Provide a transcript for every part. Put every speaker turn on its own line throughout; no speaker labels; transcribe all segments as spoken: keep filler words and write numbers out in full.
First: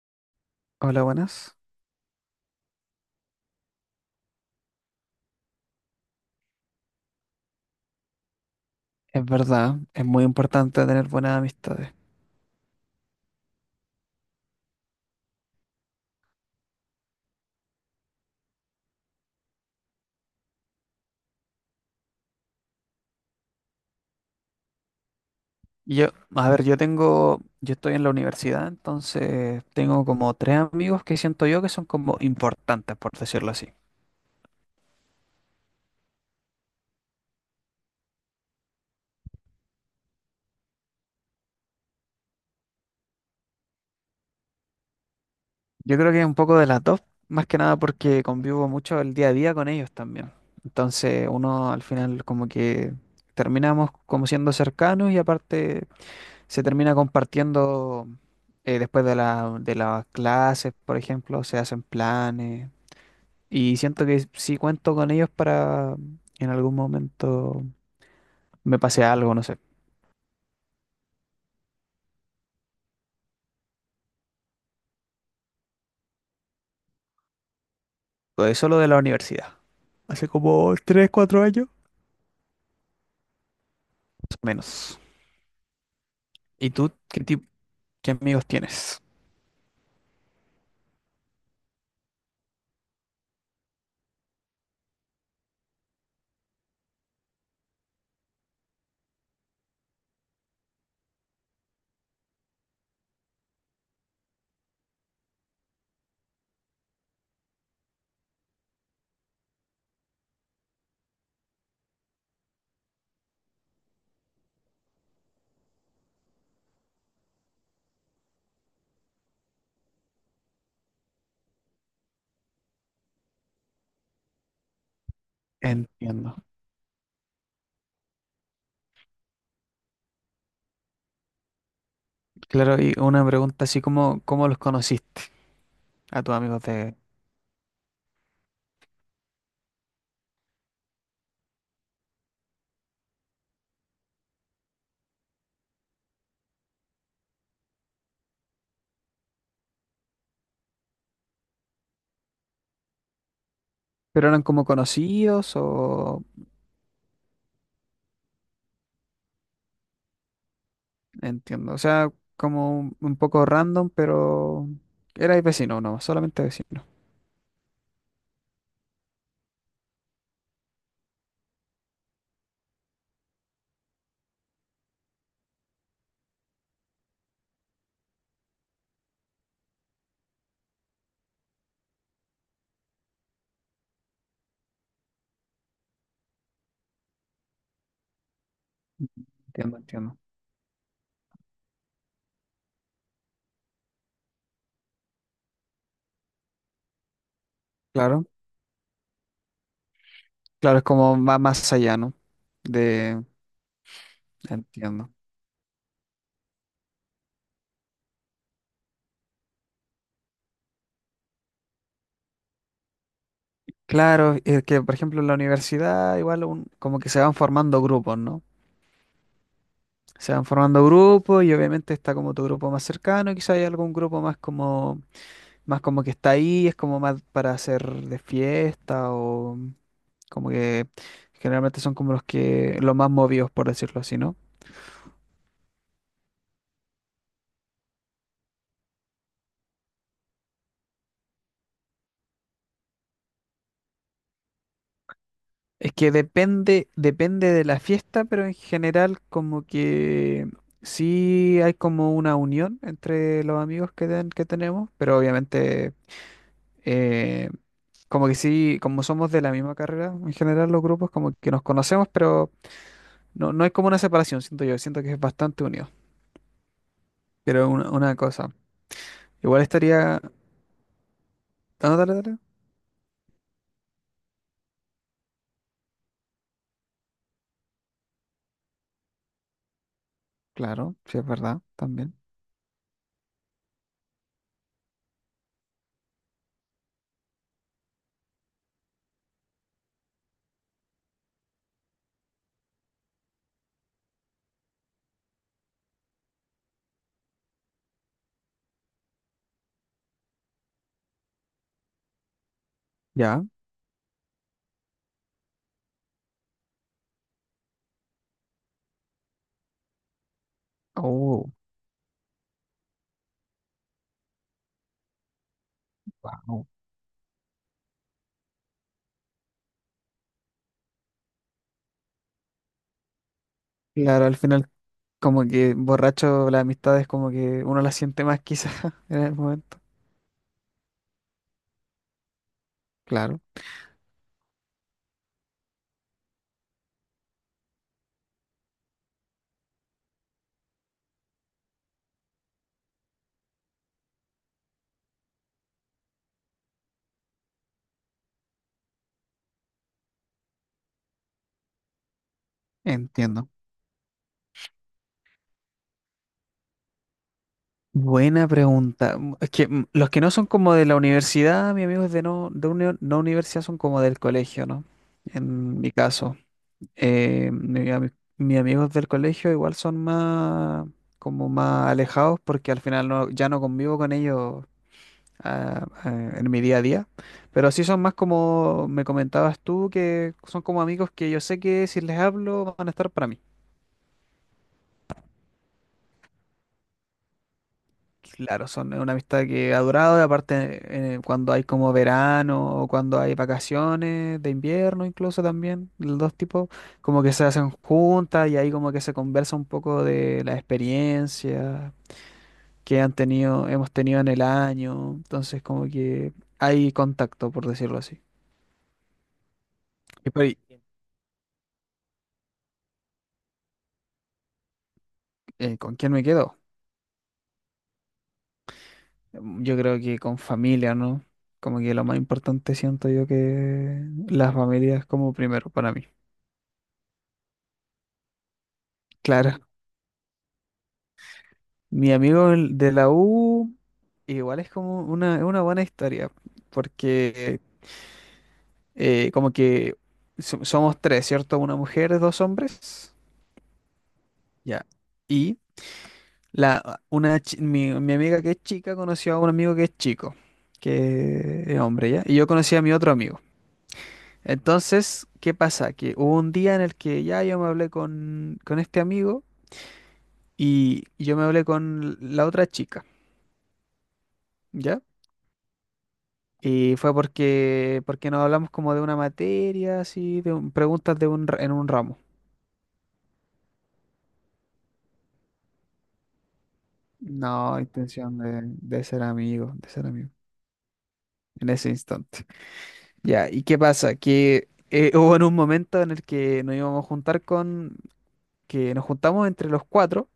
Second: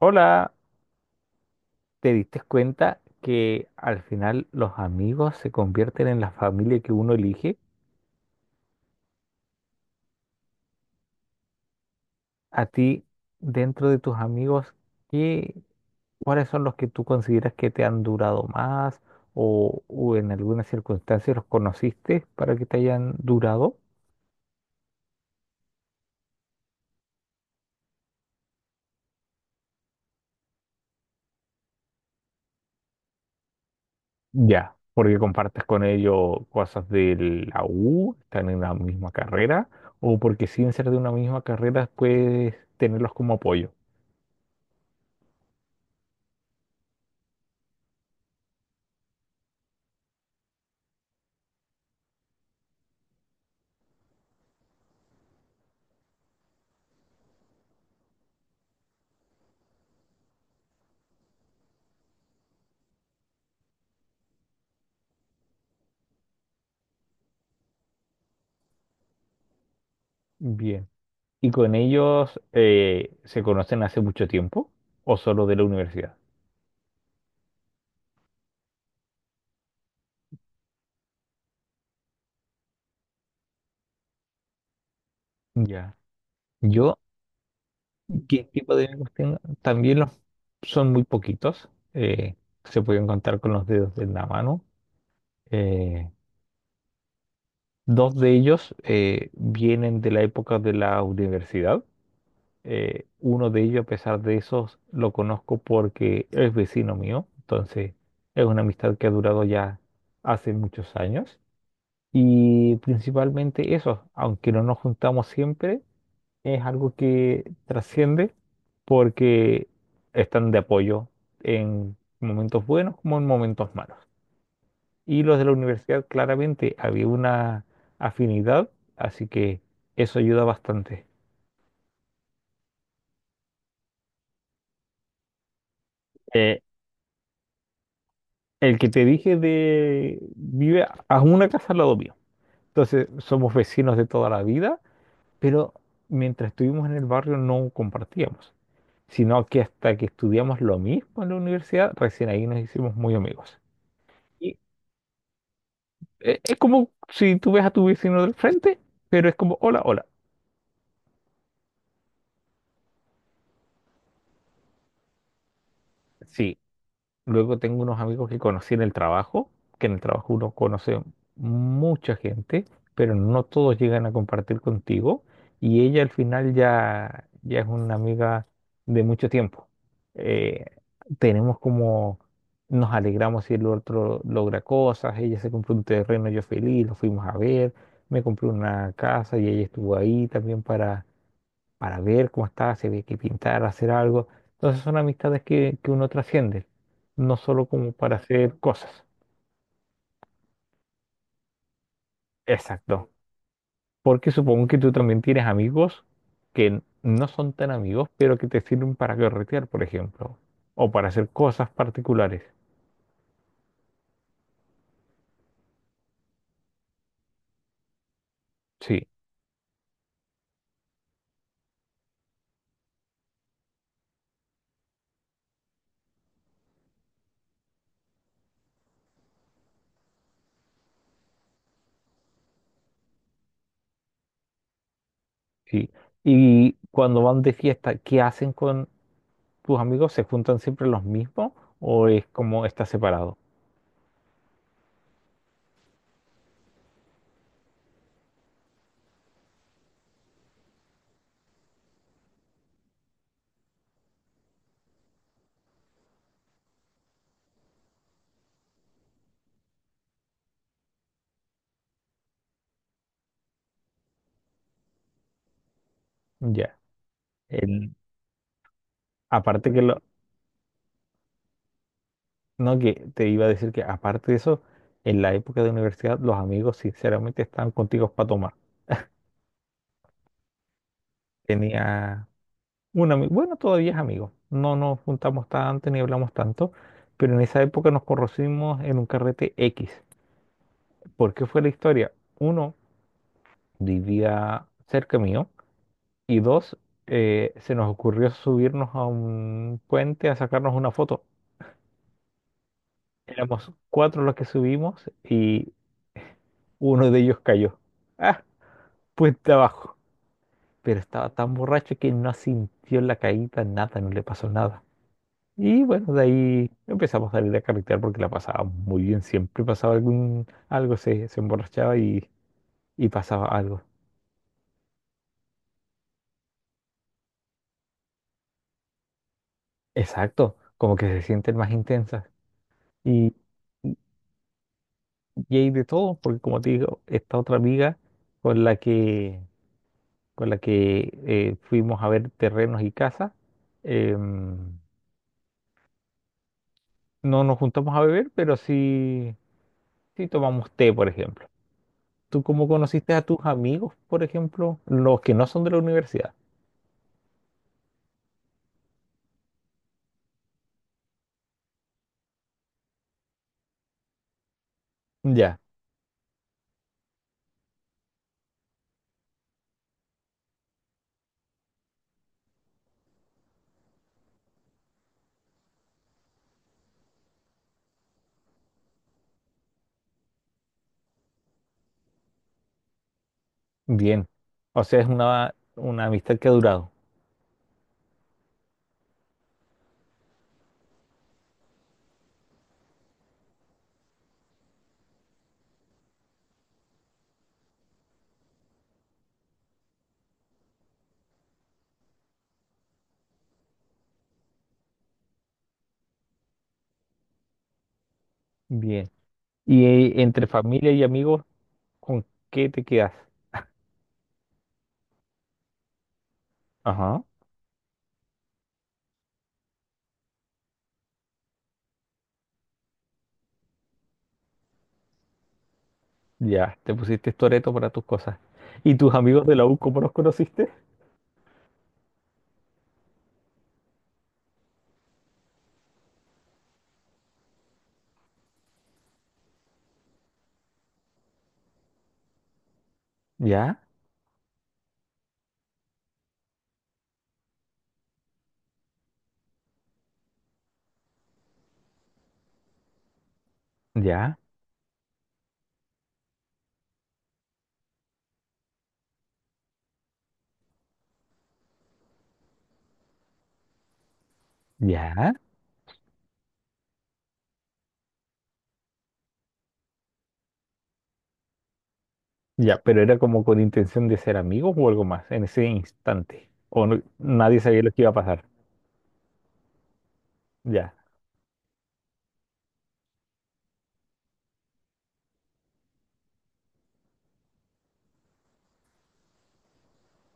Hola,
Hola, buenas.
¿te diste cuenta que al final los amigos se convierten en la familia que uno elige?
Es verdad, es muy importante tener buenas amistades.
A ti, dentro de tus amigos, ¿qué, ¿cuáles son los que tú consideras que te han durado más o, o en algunas circunstancias los conociste para que te hayan durado?
Yo, a ver, yo tengo, yo estoy en la universidad, entonces tengo como tres amigos que siento yo que son como importantes, por decirlo así.
Ya, porque compartes con ellos cosas de la U, están en la misma carrera, o porque sin ser de una misma carrera puedes tenerlos como apoyo.
Yo creo que es un poco de las dos, más que nada porque convivo mucho el día a día con ellos también. Entonces uno al final como que terminamos como siendo cercanos, y aparte se termina compartiendo eh, después de la, de las clases, por ejemplo, se hacen planes. Y siento que si cuento con ellos para, en algún momento me pase algo, no sé.
Bien. ¿Y con ellos eh, se conocen hace mucho tiempo o solo de la universidad?
Pues solo de la universidad. Hace como tres, cuatro años, más o menos.
Ya.
¿Y tú
Yo,
qué tipo, qué
¿qué
amigos
tipo de
tienes?
amigos tengo? También los son muy poquitos. eh, Se pueden contar con los dedos de la mano. Eh, Dos de ellos eh, vienen de la época de la universidad. Eh, uno de ellos, a pesar de eso, lo conozco porque es vecino mío. Entonces, es una amistad que ha durado ya hace muchos años. Y principalmente eso, aunque no nos juntamos siempre, es algo que trasciende porque están de apoyo en momentos buenos como en momentos malos. Y los de la universidad
Entiendo.
claramente había una afinidad, así que eso ayuda bastante.
Claro, y una pregunta así como, ¿cómo los conociste a tus
Eh,
amigos de...?
el que te dije de vive a una casa al lado mío. Entonces somos vecinos de toda la vida, pero mientras estuvimos en el barrio no compartíamos, sino que hasta que estudiamos lo mismo en la universidad, recién ahí nos hicimos muy amigos.
¿Pero eran
Y
como conocidos o...?
eh, es como si tú ves a tu vecino del frente, pero es como, hola, hola.
Entiendo. O sea, como un un poco random, pero... Erais vecino, no, solamente
Sí.
vecino.
Luego tengo unos amigos que conocí en el trabajo, que en el trabajo uno conoce mucha gente, pero no todos llegan a compartir contigo. Y ella al final ya, ya es una amiga de mucho tiempo. Eh, Tenemos como, nos alegramos si el otro logra cosas, ella se compró un terreno, yo feliz, lo fuimos a ver, me compré una casa y ella
Entiendo,
estuvo
entiendo.
ahí también para ver cómo está, si había que pintar, hacer algo. Entonces son amistades que, que uno trasciende, no solo como para
Claro.
hacer cosas.
Claro, es como va más allá, ¿no?
Exacto.
De,
Porque supongo que tú
entiendo.
también tienes amigos que no son tan amigos, pero que te sirven para carretear, por ejemplo, o para hacer cosas particulares.
Claro, es que por ejemplo en la universidad igual un- como que se van formando grupos, ¿no?
Sí,
Se van formando grupos y obviamente está como tu grupo más cercano, y quizá hay algún grupo más como, más como que está ahí, es como más para hacer de fiesta, o como que generalmente son como los que, los más movidos, por decirlo así, ¿no?
sí. Y cuando van de fiesta, ¿qué hacen con tus amigos? ¿Se juntan siempre los mismos o es como está separado?
Es que depende, depende de la fiesta, pero en general como que sí hay como una unión entre los amigos que, ten- que tenemos, pero obviamente eh, como que sí, como somos de la misma carrera, en general los grupos como que nos conocemos, pero no, no hay como una separación, siento yo, siento que es bastante unido.
Ya.
Pero una,
El-
una cosa, igual
aparte que lo-
estaría... Ah, no, dale, dale.
No, que te iba a decir que aparte de eso, en la época de universidad los amigos sinceramente estaban contigo para tomar.
Claro, sí, es verdad, también.
Tenía un amigo, bueno, todavía es amigo, no nos juntamos tanto ni hablamos tanto, pero en esa época nos conocimos en un carrete X. ¿Por qué fue la historia? Uno, vivía cerca mío y dos, eh, se nos ocurrió subirnos a un puente a sacarnos una foto.
Ya.
Éramos cuatro los que subimos y uno de ellos cayó. Ah, puente abajo, pero estaba
Oh,
tan borracho que no sintió la caída, nada, no le pasó nada. Y bueno, de
wow.
ahí empezamos a salir a carretear porque la pasaba muy bien, siempre pasaba algún, algo, se, se emborrachaba y, y pasaba algo.
Claro, al final, como que borracho, las amistades como que uno las siente más quizás en el momento.
Exacto, como que se sienten más intensas. Y,
Claro,
y y hay de todo, porque como te digo, esta otra amiga con la que, con la que eh, fuimos a ver terrenos y casas, em, no nos juntamos a beber, pero sí, sí tomamos té, por ejemplo. ¿Tú cómo conociste a tus
entiendo.
amigos, por ejemplo, los que no son de la universidad?
Buena pregunta. Mm, es que mm, los que no son como de la universidad, mis amigos de no, de uni- no universidad, son como del colegio, ¿no?
Ya,
En mi caso. Eh, mi ami- Mis amigos del colegio igual son más como más alejados, porque al final no, ya no convivo con ellos a- a- en mi día a día. Pero sí son más como me comentabas tú, que son como amigos que yo sé que si les hablo van a estar para mí.
bien. O sea, es una, una amistad que ha durado.
Claro, son una amistad que ha durado, y aparte eh, cuando hay como verano o cuando hay vacaciones de invierno incluso también, los dos tipos, como que se hacen juntas y ahí como que se conversa un poco de la experiencia que han tenido, hemos tenido en el año, entonces como que hay contacto, por decirlo así.
Bien. Y eh,
¿Y por
entre
ahí,
familia y amigos, ¿con qué te quedas?
eh, con quién me quedo?
Ajá,
Mm, yo creo que con familia, ¿no? Como que lo más importante, siento yo, que las familias como primero para mí.
ya, te pusiste Toreto para tus cosas. ¿Y tus amigos de
Claro,
la U, cómo los conociste?
mi amigo el- de la U igual es como una, es una buena historia, porque eh, como que so- somos tres, ¿cierto? Una mujer, dos hombres,
Ya,
ya. Y la, una, chi- mi, mi amiga que es chica conoció a un amigo que es chico, que es hombre, ¿ya? Y yo conocí a mi otro amigo.
ya,
Entonces, ¿qué pasa? Que hubo un día en el que ya yo me hablé con, con este amigo, y yo me hablé con la otra chica, ¿ya?
ya,
Y fue porque, porque nos hablamos como de una materia, así, de un- preguntas de un, ra- en un ramo.
ya, pero era como con intención de ser amigos o algo más en ese instante. O no- Nadie
No,
sabía lo que iba a
intención
pasar.
de, de ser amigo, de ser amigo,
Ya,
en ese instante. Ya, ¿y qué pasa? Que eh, hubo en un momento en el que nos íbamos a juntar con, que nos juntamos entre los cuatro.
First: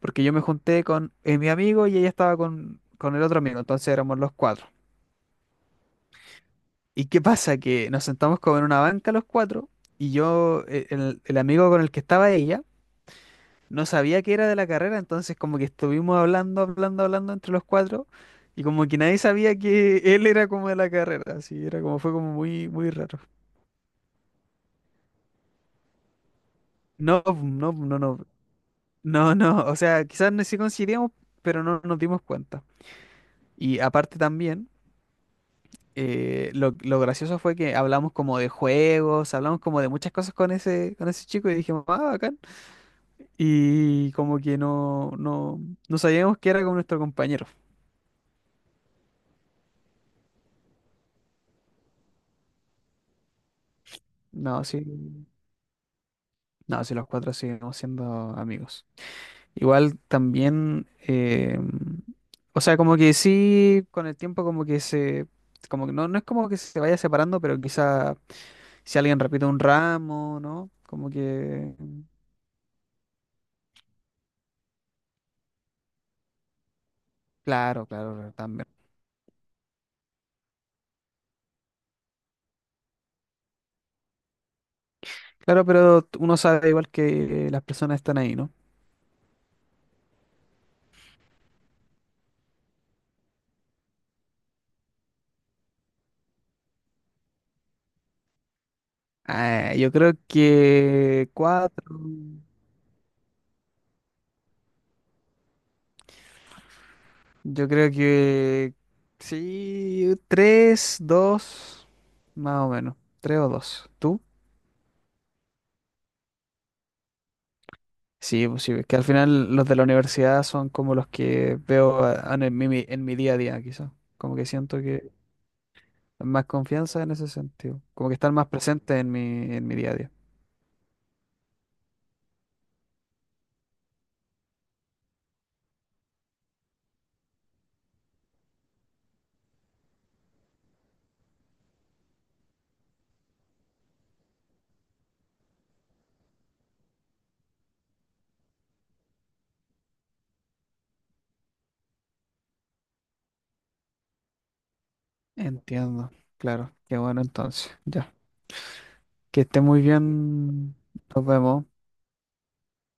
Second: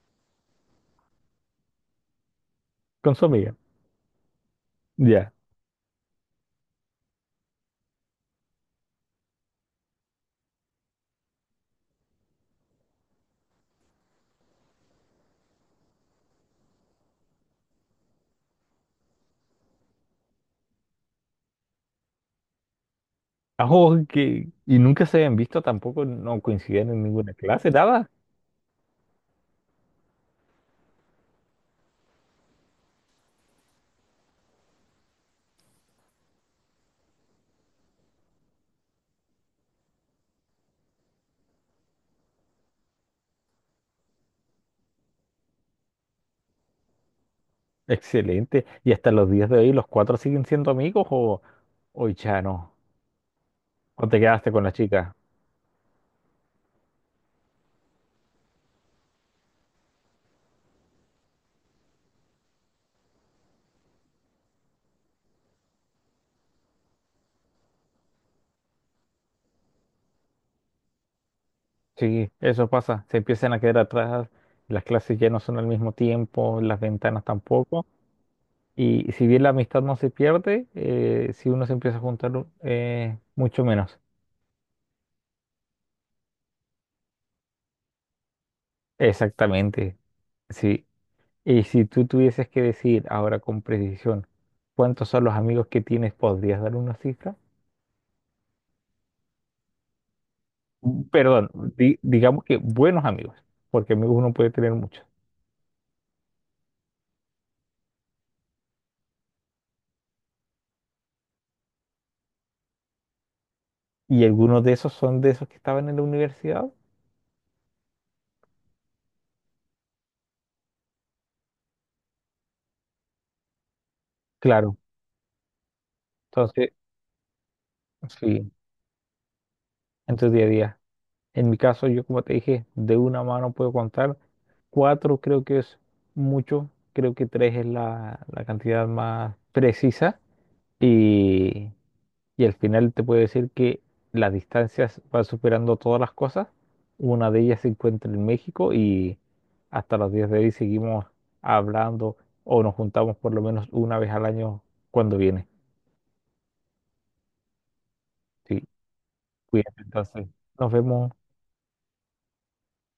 Porque yo me junté con eh, mi amigo, y ella estaba con,
con
con el
su
otro
amiga.
amigo, entonces éramos los cuatro.
Ya.
¿Y qué pasa? Que nos sentamos como en una banca los cuatro, y yo, eh, el, el amigo con el que estaba ella, no sabía que era de la carrera, entonces como que estuvimos hablando, hablando, hablando entre los cuatro, y como que nadie sabía que él era como de la carrera, así era como, fue como muy, muy raro.
Ajo, que, y nunca se habían visto tampoco, no coincidían en
No,
ninguna clase,
no, no,
nada.
no, no, no, o sea, quizás no, sí coincidíamos, pero no nos dimos cuenta. Y aparte también... eh, lo, lo gracioso fue que hablamos como de juegos, hablamos como de muchas cosas con ese, con ese chico, y dijimos, ah, bacán. Y como que no, no, no sabíamos que era con nuestro compañero.
Excelente. ¿Y hasta los días de hoy los cuatro siguen siendo amigos o, o ya no? ¿O te quedaste con
No,
la
sí,
chica?
no, sí, los cuatro seguimos siendo amigos. Igual también, eh, o sea, como que sí, con el tiempo como que se, como que no, no es como que se vaya separando, pero quizá si alguien repite un ramo, ¿no? Como que,
Sí, eso pasa. Se empiezan a quedar atrás, las clases ya no son al mismo tiempo, las ventanas tampoco.
claro, claro, claro, también.
Y si bien la amistad no se pierde, eh, si uno se empieza a juntar, eh, mucho menos.
Claro, pero uno sabe igual que las personas están ahí, ¿no?
Exactamente, sí. Y si tú tuvieses que decir ahora con precisión cuántos son los amigos que tienes, ¿podrías dar una cifra?
Ah, yo creo
Mm,
que
Perdón,
cuatro,
di- digamos que buenos amigos, porque amigos uno puede tener muchos.
yo creo que sí, tres, dos, más o menos, tres o dos. ¿Tú?
¿Y algunos de esos son de esos que estaban en la universidad?
Sí, pues sí, es que al final los de la universidad son como los que veo a- en mi, mi- en mi día a día, quizás. Como que
Claro,
siento que más
entonces,
confianza en ese sentido, como que están más
sí,
presentes en mi, en mi día a día.
en tu día a día. En mi caso, yo como te dije, de una mano puedo contar. Cuatro creo que es mucho, creo que tres es la, la cantidad más precisa. Y y al final te puede decir que las distancias van superando todas las cosas. Una de ellas se encuentra en México y hasta los días de hoy seguimos hablando o nos juntamos por lo menos una vez al año cuando viene.
Entiendo, claro, qué bueno entonces. Ya.
Sí,
Que esté
cuídate
muy
entonces. Nos
bien.
vemos.
Nos vemos.